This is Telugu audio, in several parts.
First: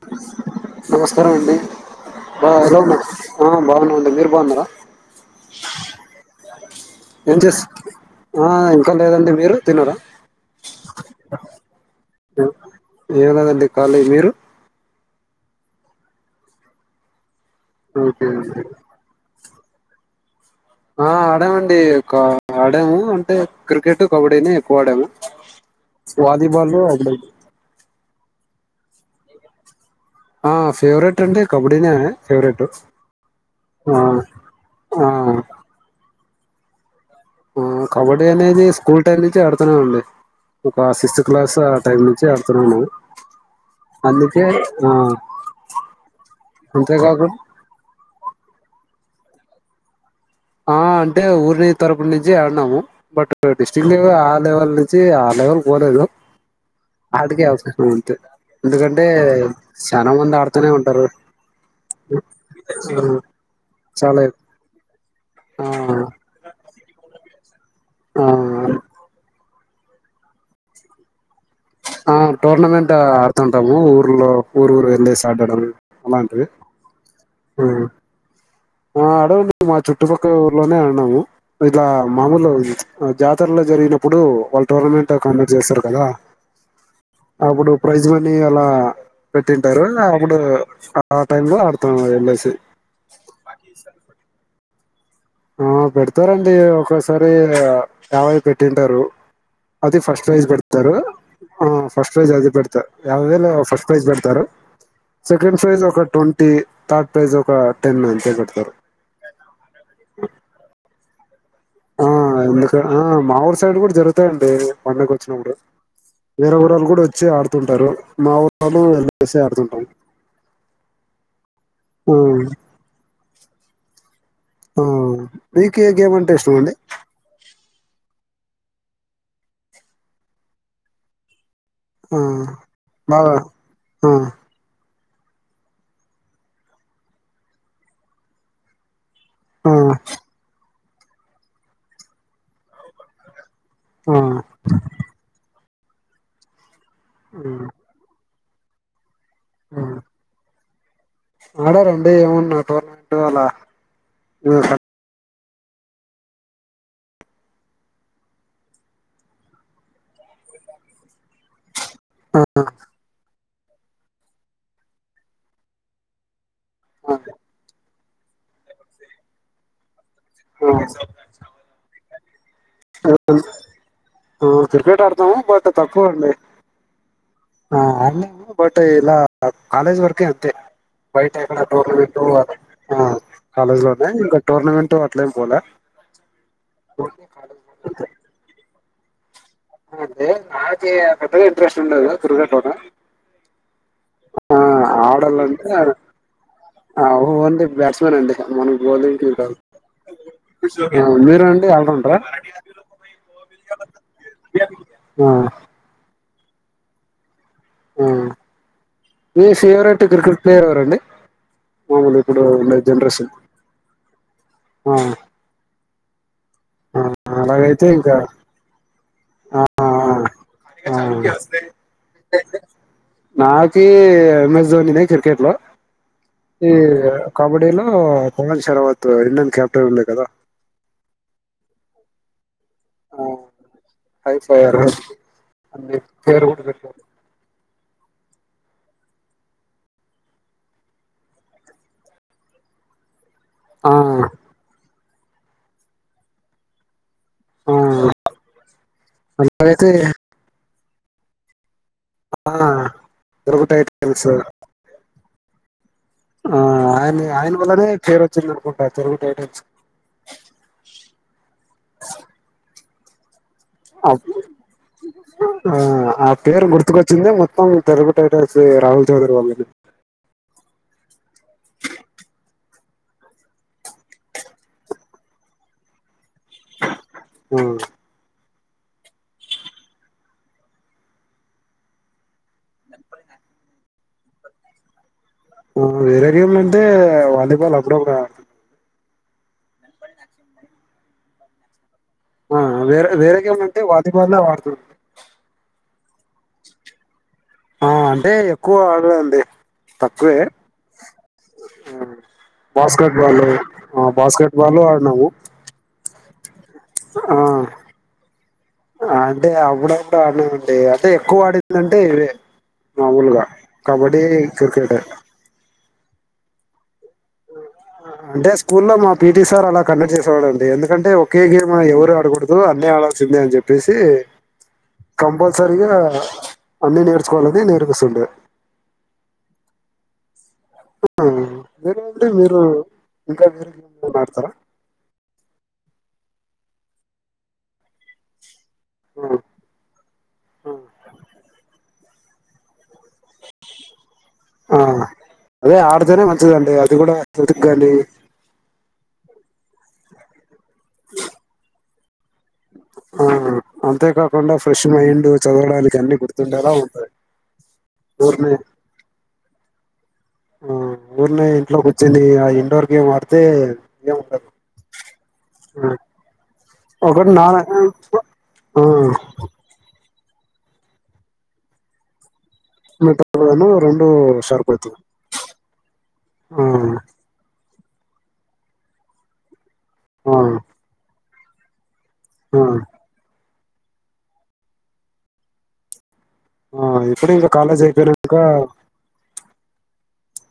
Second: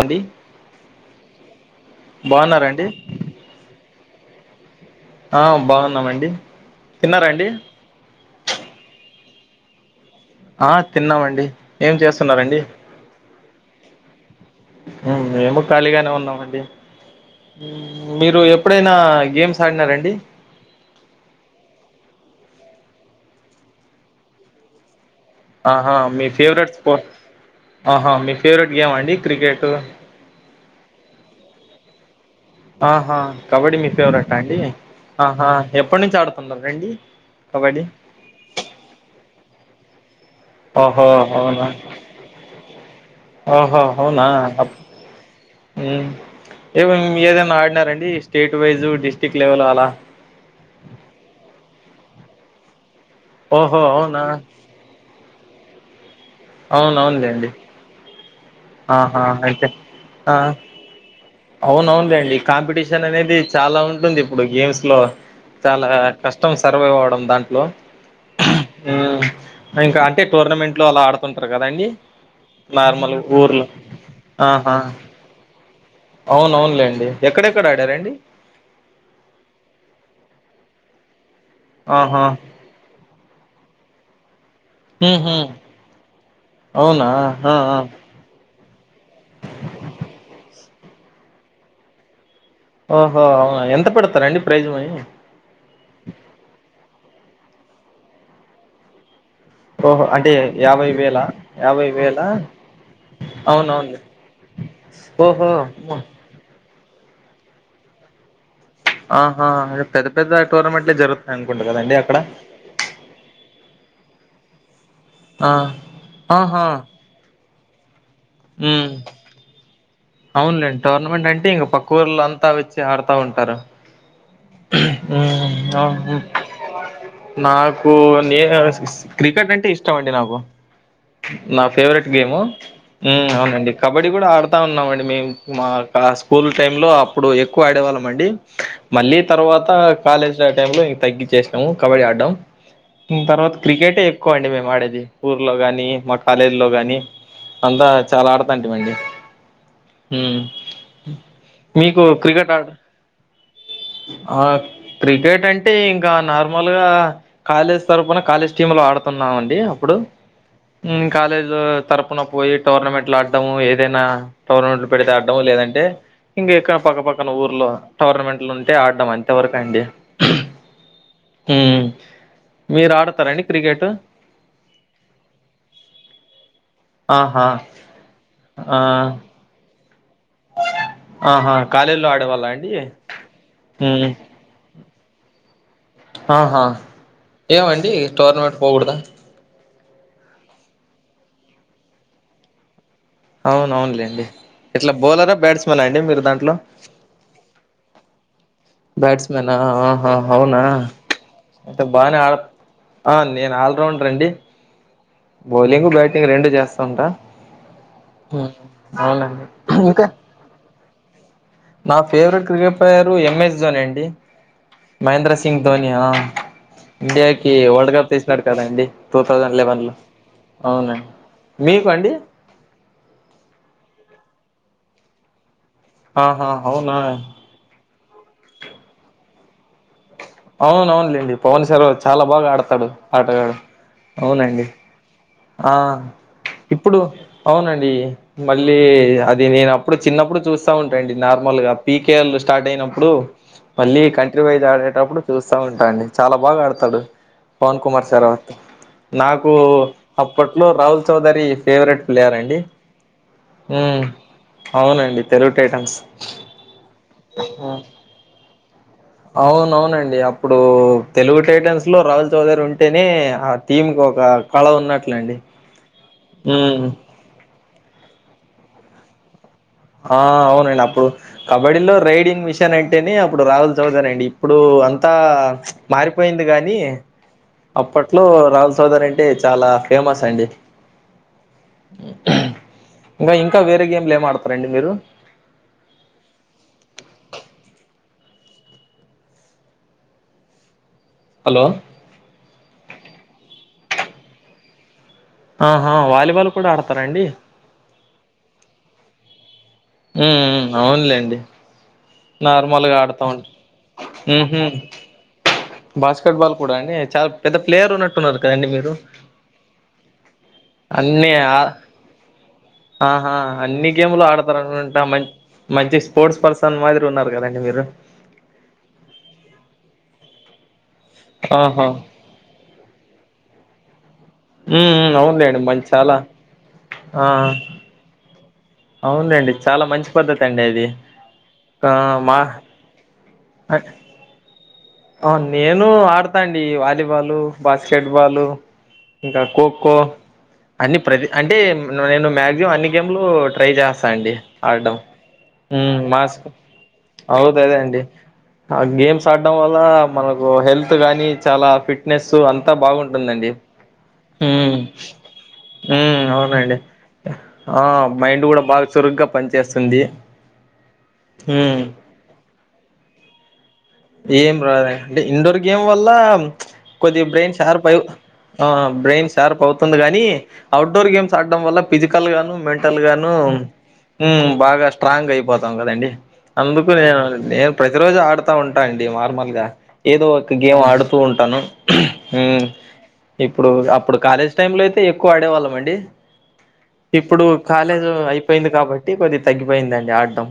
అండి నమస్కారం అండి బా హలో బాగున్నారండి హా బాగున్నాండి మీరు బాగున్నారా ఆ బాగున్నామండి ఏం తిన్నారండి చెస్ ఆ ఇంకా లేదండి మీరు తిన్నార ఆ తిన్నామండి, ఏం ఏ- చేస్తున్నారండి ఏం లేదండి ఖాళీ, మీరు? మేము ఖాళీగానే ఉన్నామండి. ఓకే మీరు ఓకే. ఎప్పుడైనా గేమ్స్ ఆడిన రండి ఆ ఆడామండి ఒక ఆడాము, అంటే క్రికెట్ కబడ్డీనే ఎక్కువ ఆడాము. ఆహా మీ వాలీబాల్ ఫేవరెట్ స్పోర్ట్ అప్పుడు ఆహా మీ ఫేవరెట్ గేమ్ అండి క్రికెటు హా ఫేవరెట్ అంటే కబడ్డీ నే ఆహా కబడ్డీ మీ ఫేవరెట్ అండి, ఆ, ఆహా ఎప్పటి నుంచి ఆడు తొందర రండి ఆ కబడ్డీ అనేది స్కూల్ టైం నుంచే ఆడుత్ ఆ అండి ఓహో అవునా ఆడుతున్నాను ఓహో అవునా అందుకే హ్ ఆ, మ్మ్ ఏ అంతేకాకుండా ఏదైనా ఆడినారా అండి state wise district level అల ఆ అంటే ఊరిని తరపు నుంచి ఆడినాము. బట్ ఓహో డిస్టిక్ లెవల్ అవునా ఆ లెవెల్ నుంచి ఎవరు పోలేదు. ఆటికే అవునవునులేండి అవకాశం ఉంటది ఎందుకంటే ఆహా అయితే చానా మంది ఆ ఆడుతూనే ఉంటరు. అవునవునులేండి కాంపిటీషన్ అనేది చాలా ఉంటుంది ఇప్పుడు, గేమ్స్ లో ఆ చాలా కష్టం సర్వైవ్ అవడం దాంట్ హలో ఆ ఇంకా అంటే టోర్నమెంట్లో అలా ఆడుతుం ఆ టోర్నమెంట్ ఊర్లో ఆడుతుంటాము, ఊర్లో ఊరు ఆహా ఊరు వెళ్లేసి ఆడడం. అలాంటివి అవునవునులేండి ఎక్కడెక్కడ ఆడారండి. ఆ ఆడమండి మా చుట్టుపక్కల ఊర్లోనే ఆడినాము. ఇట్ల ఆహా మామూలు జాతరలో జరిగినప్ ఇప్పుడు వల్ టోర్నమెంట్ మ్మ్ హ్మ్ కండక్ట్ చేస్తారు కదా, అవునా ఆ అప్పుడు ఆ ప్రైజ్మని ట్లా పెట్టింటారు అప్పుడూ ఆ టైమ్ లో ఆడతాం వెళ్ళేసి ఆ ఓ అవున ఎంత పెడతారండి. ప్రైజ్ మనీ ఆ పెడతారండి ఒక ఒక్కసారి యాభై పెట్టింటారు. అది ఓహో ఫస్ట్ అంటే ప్రైజ్ యాభై పెడతారు. వేలా ఆ యాభై ఫస్ట్ వేలా ప్రైజ్ అది పెడత యాభై వేలు ఫస్ట్ అవునవును ప్రైజ్ పెడతారు. ఓహో సెకండ్ ప్రైజ్ అమ్మో! ఒక ట్వంటీ థర్డ్ ప్రైజ్ ఒక టెన్ అంతే పెడతారు. ఆహా! రేపు పెద పెద్ద టోర్నమెంట్లె జ ఆ ఎందుక ఆ మా ఊరు సైడ్ గుడా జరుగుతాయండి పండగ ఆ వచ్చినప్పుడు వేరే ఆహా ఊరోళ్ళు కూడా వచ్చి ఆడు తుంటరు. మా ఊర్లోళ్లు ఉమ్ కలిసే ఆడుతుంటాం అవునులేండి టోర్నమెంట్ అంటే ఇంక పక్క ఆ ఊరులంతా వచ్చి ఆడుతా ఉంటారు క్కర ఆ ఉమ్ మీకు ఏ అవును గేమ్ ఉమ్ అంటే ఇష్టం అండి నాకు నే క్రికెట్ అంటే ఇష్టం అండి నాకు నా ఫేవరెట్ ఆ గేమ్ ఉమ్ బాగా అవునండి కబడ్డీ కూడా ఆ ఆడుతా ఉన్నామండి మేము మా టా స్కూల్ టైమ్ లో అప్పుడు ఎక్కువ ఆడేవాళ్ళం అండి మళ్ళీ తర్వాత ఆ కాలేజ్ టైమ్ లో తగ్గిచ్చేశాము కబడ్డీ ఆడడం తర్వాత క్రికెట్ ఏ ఆ ఎక్కువ అండి మేము ఆడేది ఊర్లో గానీ కానీ మా కాలేజీ లో గానీ అందా చాలా ఆడ తాంటి మండి ఉమ్ ఆడారా మీకు అండి క్రికెట్ ఏమన్నా ఆడ టోర్నమెంట్ అలా ఆ త్ర్రి ఏటంటే ఇంకా నార్మల్గా కాలేజ్ తరపున కాలేజ్ టీమ్లో ఆడుతున్నామండి అప్పుడు ఉమ్ కాలేజ్ తరపున పోయి టోర్నమెంట్లు ఆడ్ ఏదైనా టోర్నమెంట్లు పెడితే ఆడ్డము లేదంటే ఇక పక్క పక్కన ఊర్లు టోర్నమెంట్లు ఉంటే ఆ అ అంతవరకు అండి ఆ ఉమ్ మీరు ఆడతారండి క్రికెట్ క్రికెట్ ఆడతాము బట్ తక్కువ అండి ఆహా ఆ అన్న ఆ బట్ ఇలా కాలేజీ వరకు ఇక అంతే బైట ఆహా ఎక్కడ కాలేజీలో టోర్నమెంట్ ఆడేవాళ్ళ అండి కాలేజ్ మ్మ్ లోనే ఇంకా టోర్నమెంట్ ఇట్లే పోలా ఆహా ఏమండి టోర్నమెంట్ పోకూడదా నాకి పెద్దగా ఇంట్రెస్ట్ ఉండదు క్రికెట్ లోనా అవును అవున్లే ఆ ఆడల్ అంటె మీరు దాంట్లో ఓన్లీ బ్యాట్స్మన్ అండి మన బ్యాట్స్మెనా అవునా ఆ, మీరు అండి అయితే బానే ఆల్రౌండరా ఆడతారు నేను ఆల్రౌండర్ అండి అ బోలింగ్ బాటింగ్ ఇక రెండు చేస్తా ఉంటా ఆ అవునండి మీ ఫేవరెట్ ఇంకా క్రికెట్ ప్లేయర్ ఎవరండి నా మామూలు ఇప్పుడు ఫేవరెట్ ఉండే cricket player generation MS Dhoni అండి ఆ మహేంద్ర సింగ్ ధోనియా ఆ ఇండియాకి అలాగైతే వరల్డ్ కప్ ఇంకా తీసినాడు కదాండి టూ థౌజండ్ ఆ లవెన్ లో మీకు అండి నాకి ఎమ్ స్ ధోని యి క్రికెట్ లో ఆహా ఈ అవునా కబడ్డీలో ఆఓ పవన్ షర్వత్ ఇండిన్ క్యాపిటన్ ఉండే కాదా అవున అవునులేండి పవన్ సావు చాలా బాగా ఆడతారు డు ఆ ఆటగాడు హై అవునండి ఫైర్ ఆ అన్ని పేరు కూడా ఇప్పుడు పెట్టారు అవునండి మళ్ళీ అది నేను అప్పుడు చిన్నప్పుడు చూస్తా ఉంటాండి నార్మల్ గా పీకేఎల్ స్టార్ట్ అయినప్పుడు ఆ మళ్ళీ కంట్రీ వైజ్ ఆడేటప్పుడు చూస్తా ఉంటాండి చాలా బాగా ఆడతాడు ఆ పవన్ కుమార్ సార్ నాకు అలాగైతే అప్పట్లో లో రాహుల్ చౌదరి ఫేవరెట్ పలేయర్ అండి ఆ తెలుగు టైటన్స్ అవునండి తెలుగు టైటమ్స్ ఆ ఆయన ఆయన వల్లనే పేర్ వచ్చింది అనుకుం అవునవునండి అప్పుడు తెలుగు టైటాన్స్ లో రావుల్ చౌదరి ఉం టేనే ఆ టీమ్ కి ఒక కళ ఉన్నట్లండి ఆ ఆ పేరు ఉమ్ గుర్తుకొచ్చింది మొత్తం మొత్తం తెలుగు టైటాన్సే రాహుల్ చౌదరి వాళ్ళది. ఆ అవునండి అప్పుడు కబడ్డీలో రైడింగ్ మిషన్ అంటేనే అప్పుడు రాహుల్ చౌదరి అండి ఇప్పుడు అంతా మారిపో పోయింది గాని అప్పట్లో రాహుల్ చౌదరి అంటే చాలా ఫేమస్ అండి ఇంకా ఇంకా వేరే గేమ్లు ఏం ఆడుత రండి మీరు వేరే గేమ్లంటే వాలిబాల్ అప్పుడప్పుడు ఆడుతం హలో ఆ వేరే వేరే గేమ్ లంటే వాలీబాల్ అవి ఆడుతుం అహా వాలీబాల్ కూడా ఆడుతరా అండి ఆ అంటే ఎక్కువ ఆడలే అండి తక్కువే ఉమ్ అవునులేండి ఆ నార్మల్గా బాస్కెట్ ఆడతా ఉం బాలు ఆ బాస్కెట్ ఉహు బాలు ఆడినాము బాస్కెట్ బాల్ కూడా అండి చాలా ఆ పెద్ద ప్లేయర్ ఉన్నట్టున్నారు కదండి మీరు అంటే అప్పుడప్పుడు ఆడినామండి అంటే అన్ని ఎక్కువ ఆ ఆడిందంటే ఇవే ఆహా మామూలుగా అన్ని కబడ్డీ గేములు క్రికెట్ ఆడతారనుకుంట మం మంచి స్పోర్ట్స్ పర్సన్ మాదిరి ఉన్నారు కదండి మీరు ఆ ఆ అంటే స్కూల్లో మా పిటీ సార్ అలా కండక్ట్ చేసేవాడు అం డి ఎం దుకంటే ఒకే గేమ్ ఆహా ఎవరు ఆడకూడదు అన్నీ ఆడాలి సిందే అని చెప్పేసి ఉమ్ ఉమ్ అవునులేండి మంచి కంపల్సరిగా చాలా అన్ని నేర్చుకోవాలని నేర్పిస్తుండే అవునండి చాలా మంచి పద్ధ తీ అండి అది ఆ! ఆ మీరేంటి మా మీరు ఇంకా వేరే గేమ్లు ఏమన్న ఆడతరా ఆ నేను ఆడతాండి వాలీబాలు బాస్కెట్బాలు ఆ ఇంకా ఖోఖో ఆ! అన్ని ప్రతి అంటే నేను మ్యాక్జిమం అన్ని గేములు ట్రై చేస్తాండి ఆ! ఆడడం అదే ఉ ఆడితేనే మాస్క్ మంచిదండి అది కూడా హెల్త్ గాని అవుతదండి ఆ గేమ్స్ ఆడ్డం వ ల్ల మన కు హెల్త్ గాని చాలా ఫిట్ ఫిట్నెస్ అంతా ఆ బాగుంటుందండి అంతేకాకుండా ఉమ్ ఫ్రెష్ మైండ్ చదవడానికి అన్ని ఉమ్ గుర్తుండేలా అవునండి ఉంటాయి ఆ మైండ్ ఊరినే కూడా బాగా చురుగ్గా పనిచేస్తుంది ఆ ఊర్నే ఇంట్లో ఉమ్ కూర్చొని ఆ ఇండోర్ గేమ్ ఆడితే ఏం రాదు అంటే ఇండోర్ గేమ్ హ్మ్. వల్ల కొద్ది ఒకటి నా బ్రెయిన్ షార్ప్ అయి ఆ బ్రెయిన్ షార్ప్ అవుతుంది గాని ఈ అఔట్ డోర్ గేమ్స్ ఆడడం వల్ల ఫిజికల్ గాను మెంటల్ గాను మెంటల్గాను రెండు ఉమ్ షార్ప్ బాగా అవుతుంది స్ట్రాంగ్ అయిపోతాం కదండి ఆ అందుకు నేను నే ప్రతిరోజు ఆడతా ఉం టా అండి మార్మల్ గా ఏదో ఆ ఒక గేమ్ ఆడు స్తూ ఉంటాను ఆ ఉమ్ ఇప్పుడు అప్పుడు కాలేజ్ టైమ్ లొ అయితె ఎక్కువ ఆడేవాళ్ళం అండి ఆ ఇప్పుడు ఇంకా కాలేజ్ అయిపోయినాక ఆ అయిపోయింది కాబట్టి కొద్దిగా తగ్గిపోయిందండి ఆడటం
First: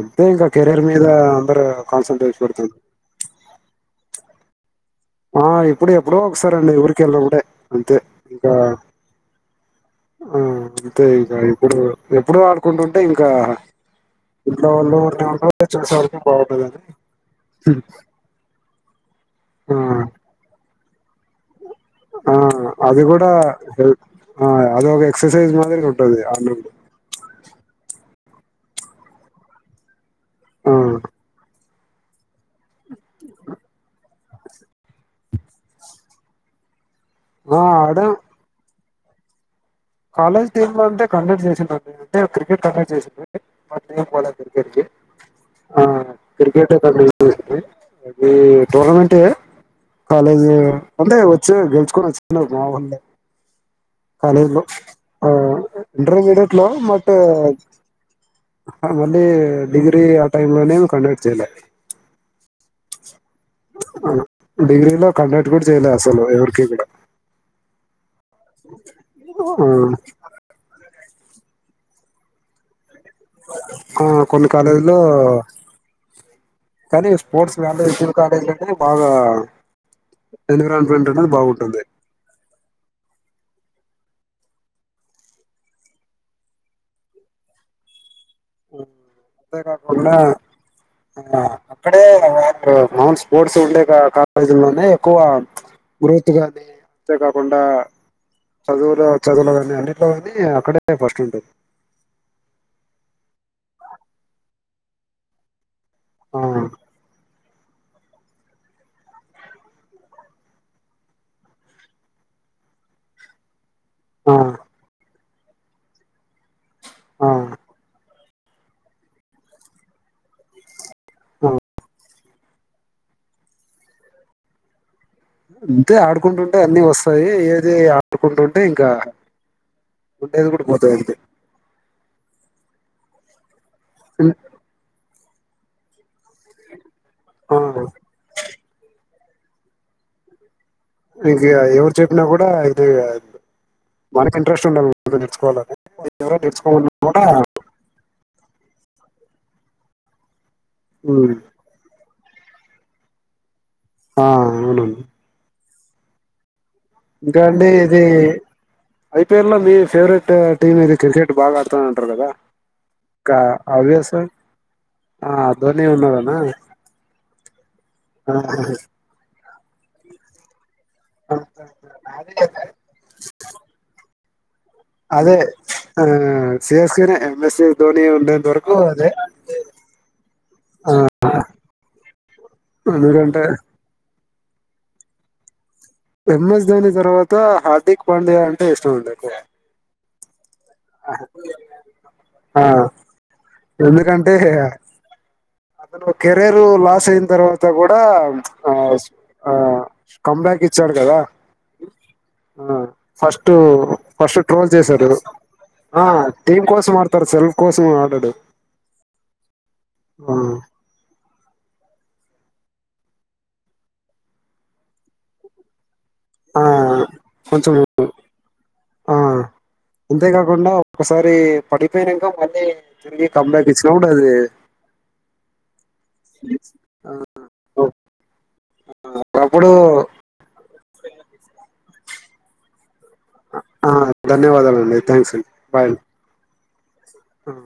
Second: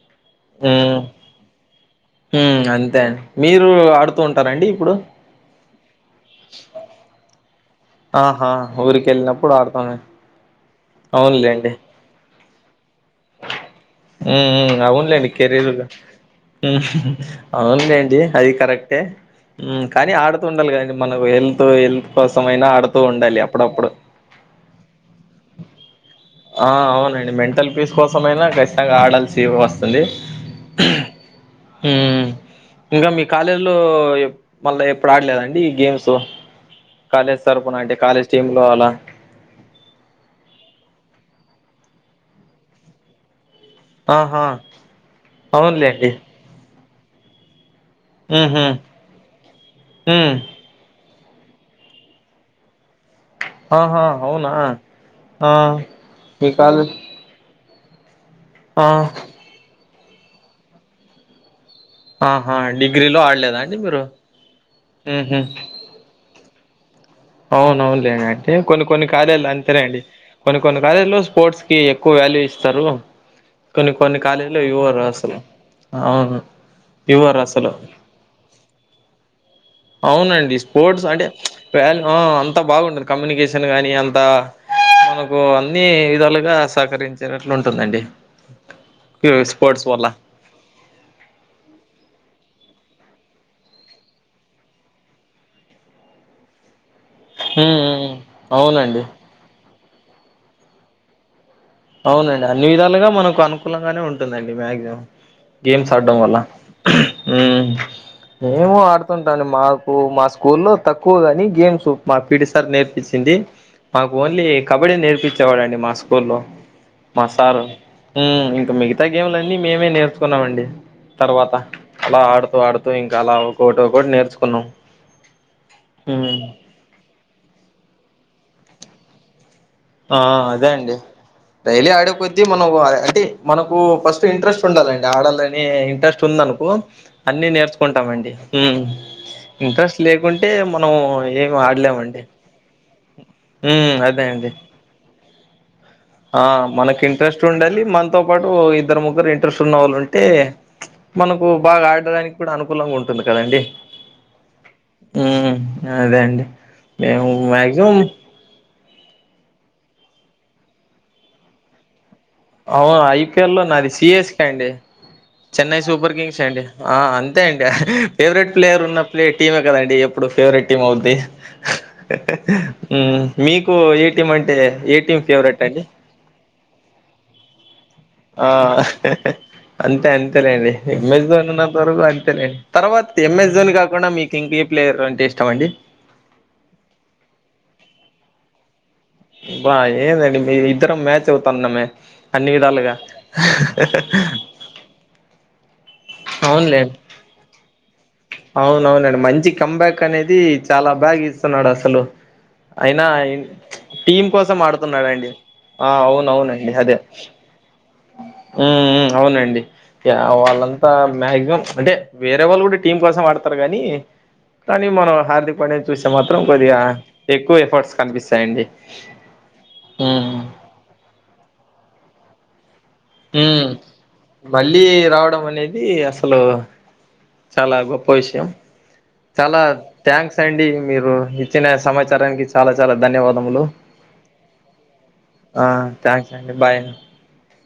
అంతే ఇంక కెరీర్ మీద అందరు కాన్స ఉమ్ అంతే అండీ మీరు ఆడుతూ ఉ టారా అండి ఇప్పుడు ఆ ఇప్పుడు ఎప్పుడో ఒకసారంండి ఎవరికి వెళ్ళప్పుడే ఆహా ఊరిక వెళ్ళినప్పుడు ఆడతామ ఆ! అంతే ఇక అవునులేండి ఇప్పుడు ఎప్పుడూ ఆడుకుంటుంటే ఇంకా ఉమ్ ఇంట్లో ఉమ్ వాళ్ళు ఊరినే అవునులేండి ఉండరు కెరీర్గా చూసేవాళ్ళకి బావుండదని ఉహుమ్ అవునులేండి అది కరెక్టే ఆ! ఉమ్ కాని ఆడుతుండాలి కదా అండీ మనకు హెల్త్ హెల్త్ ఆ! కోసంమయినా అది కూడా హెల్ అది ఒక ఎక్ససైస్ మదిరిగా ఉంటాది ఆ అవునండి మెంటల్ పీస్ కో కోసమైనా ఖచ్చితంగా ఆడాల్సి వస్తుంది ఆ ఉమ్ ఇంకా మీ కాలేజీలో మళ్ళా ఎప్పుడు ఆడలేదండి ఈ గేమ్స్ కాలేజ్ ఆ! తరఫన అంటే కాలేజ్ టీమ్ లో అలా కాలేజ్ టీమ్ లో అంటే కండక్ట్ చేసిండను న అంటే క్రికెట్ కండక్ట్ చేసి మత్ర పోలే ఆహా క్రికెట్ ఆ అవునులేండి క్రికెట్ ఒకా మే [unintelligible] అది హ్మ్ హు టూర్నామెట్ హ్మ్ కాలజ అంటే వచ్చి గలుచుకొని వచ్చ మాల్లే ఆహా అవునా ఆ మీ ఇంటర్మీడియట్ లో కాలేజ్ మట్ ఆ మళ్ళీ డిగ్రీ ఆ టైమ్ లోనే కంటిన్యూ చేయలే ఆహా డిగ్రీలో ఆ డిగ్రీలో కండక్ట్ కూడా చేయలేదు అసలు ఎవరు [unintelligible] అవునువును లేండి అంటే కొన్ని కొన్ని కాలేజీలో అంతేనండి కొన్ని కొన్ని కాలేజ్ లో స్పోర్ట్స్ కి ఎక్కువ వాల్యూ ఇస్తారు కొన్ని ఆ కొన్ని కాలేజీలో ఇవ్వరు అసలు అవును కానీ ఇవ్వరు స్పోర్ట్స్ అసలు వాల్యూ ఈ కాలేజీలో అంటేనే బాగా అవునండి స్పోర్ట్స్ ఎన్విరాన్మెంట్ అంటే అనేది బాగుంటుంది వా అంతా బాగుంటుంది కమ్యూనికేషన్ గాని అంత మనకు అన్ని విధాలుగా సహకరించేటట్లు ఉంటుందండి ఈ అంతే స్పోర్ట్స్ వల్ల కాకుండా అక్కడే అన్ స్పోర్ట్స్ ఉండే కాలేజీలోనే ఎక్కువ గ్రోత్ కానీ అంతే కాకుండా ఉమ్ ఉమ్ అవునండి చదువులు చదువులు అని అన్ని లో అని అక్కడే ఫస్ట్ ఉంటది అవునండి అన్ని విధాలుగా మనకు అనుకూలంగానే ఉంటుందండి మ్యాక్సిమం గేమ్స్ ఆడ్డం వల్ళ ఆ మేము ఆడుతుంటాను మాకు మా స్కూల్లో తక్కువ కాని గేమ్స్ మా పిడి సార్ నేర్పించింది మాకు ఆ ఓన్లీ కబడ్డీ నేర్పించింది చేవాడండి మా స్కూళ్లో మా ఆ సారు ఇంకా మిగతా గేమ్లున్నీ మేమే నేర్చుకున్నాం అండి ఆ తర్వాత అలా ఆడుతూ ఆడుతూ ఇంకా అలా ఒకొటి ఒకొటి నేర్చుకున్నాం అంతే ఉమ్ ఆడుకుంటుంటే అన్నీ వస్తాయి ఏది ఆడుకుంటుంటే ఇంకా ఆ ఉండేది కూడా అదే పోతాయి అండి అంతే డైలీ ఆడేకొద్ది మనం అంటె మనకు కు ఫస్ట్ ఇం- ఇంట్రస్ట్ ఉండాలండి ఆడలనే ఇంట్రెస్ట్ ఉందనుకో అన్నీ ఆ నేర్చుకుంటామండి ఇంట్రెస్ట్ లేకుంటే మ ఈజీగా ఎవరు చెప్పినా కూడా ఇది ఉమ్ అదే మనకి అండి ఇంట్రెస్ట్ ఉండాల నేర్చుకోవాలనే ఆ మనకి ఇంట్రెస్ట్ ఉండాలి మనతో పాటు ఇద్దరు ముగ్గురు ఇంట్రెస్ట్ ఉన్నవాళ్ళు ఉంటే ఉమ్, మనకు బాగా ఆడడానికి ఇప్పుడు అనుకూలంగా ఉంటుంది కదండి ఆ అవునండి మ్మ్ అదేండి ఇంకా అండి ఇది ఐపీఎల్ లో మీ ఫేవరెట్ టీమ్ అది క్రికెట్ బాగా ఆడుతాన అంటారు కదా అవును ఇంకా ఐపిఎల్ లో నాది ఆబ్వియస్ సిఎస్కి అండి ఆ చెన్నై ధోని సూపర్ ఉన్నాడనా కింగ్స్ అండి ఆ అంతే అండి ఆ, ఫేవరెట్ ప్లేయర్ ఉన్న ప్లే టీమే కదా అండి ఎప్పుడు ఫేవరెట్ [unintelligible] మీకు మంటే అదే ఆ సి స్ కే నీ [unintelligible] ఆ అంతే అంతేలేండి ఆ, ఎంఎస్ జోన్ ఉన్నంత వరకు అంతేలేండి తర్వాత ఎందుకంటే ఎంఎస్ జోన్ కాకుండా మీకు కింక్లీ ప్లేయర్ అంటే ఇష్టంమండి ఎంఎస్ ధోని తర్వాత హార్దిక్ పాండ్యా అంటే ఇష్టం అండి ఎక్కువ బా ఏందండి ఇద్దరం మ్యాచ్ అవుతాన్నామే అన్ని ఆ, విధాలుగా అద కెరవేర్ అవునులే లాస్ అయిన తరువాత కూడా అవునవునండి మంచి కంబ్యాక్ అనేది కంబ్యాక్ చాలా ఇచ్చాడు కదా బాగా ఇస్తున్నాడు అసలు అయినా ఫస్ట్ టీమ్ ఫస్ట్ కోసం ట్రోల్ చేశారు ఆడుతున్నాడండి ఆ అవున టీం అవునండి కోసం అదే ఆడతారు సెల్ఫ్ కోసం ఆడాడు మ్ అవునండి ఆ, వాళ్ళంతా మ్యాక్సిమం అంటే వేర వాళ్ళ కూడా టీం కోసం ఆడతారు కాగాని కానీ మనం హార్దిక్ పాండె చూసే మాత్రం ఆ, కొద్దిగా ఎక్కువ కొంచెం ఎఫర్ట్స్ కనిపిస్తాయండి ఆ ఉమ్ అంతేకాకుండా ఒకసారి [unintelligible] మళ్ళి మ్మ్ మళ్ళీ రావడం అనేది అసలు చాలా గొప్ప విషయం చాలా అప్పుడు థ్యాంక్స్ అండి మీరు ఇచ్చిన సమాచారానికి చాలా చాలా ధన్యవాదములు ధన్యవాదాలండి థ్యాంక్స్ అండి ఆ బాయ్ అండి థ్యాంక్స్ అండి బాయ్ ఆ.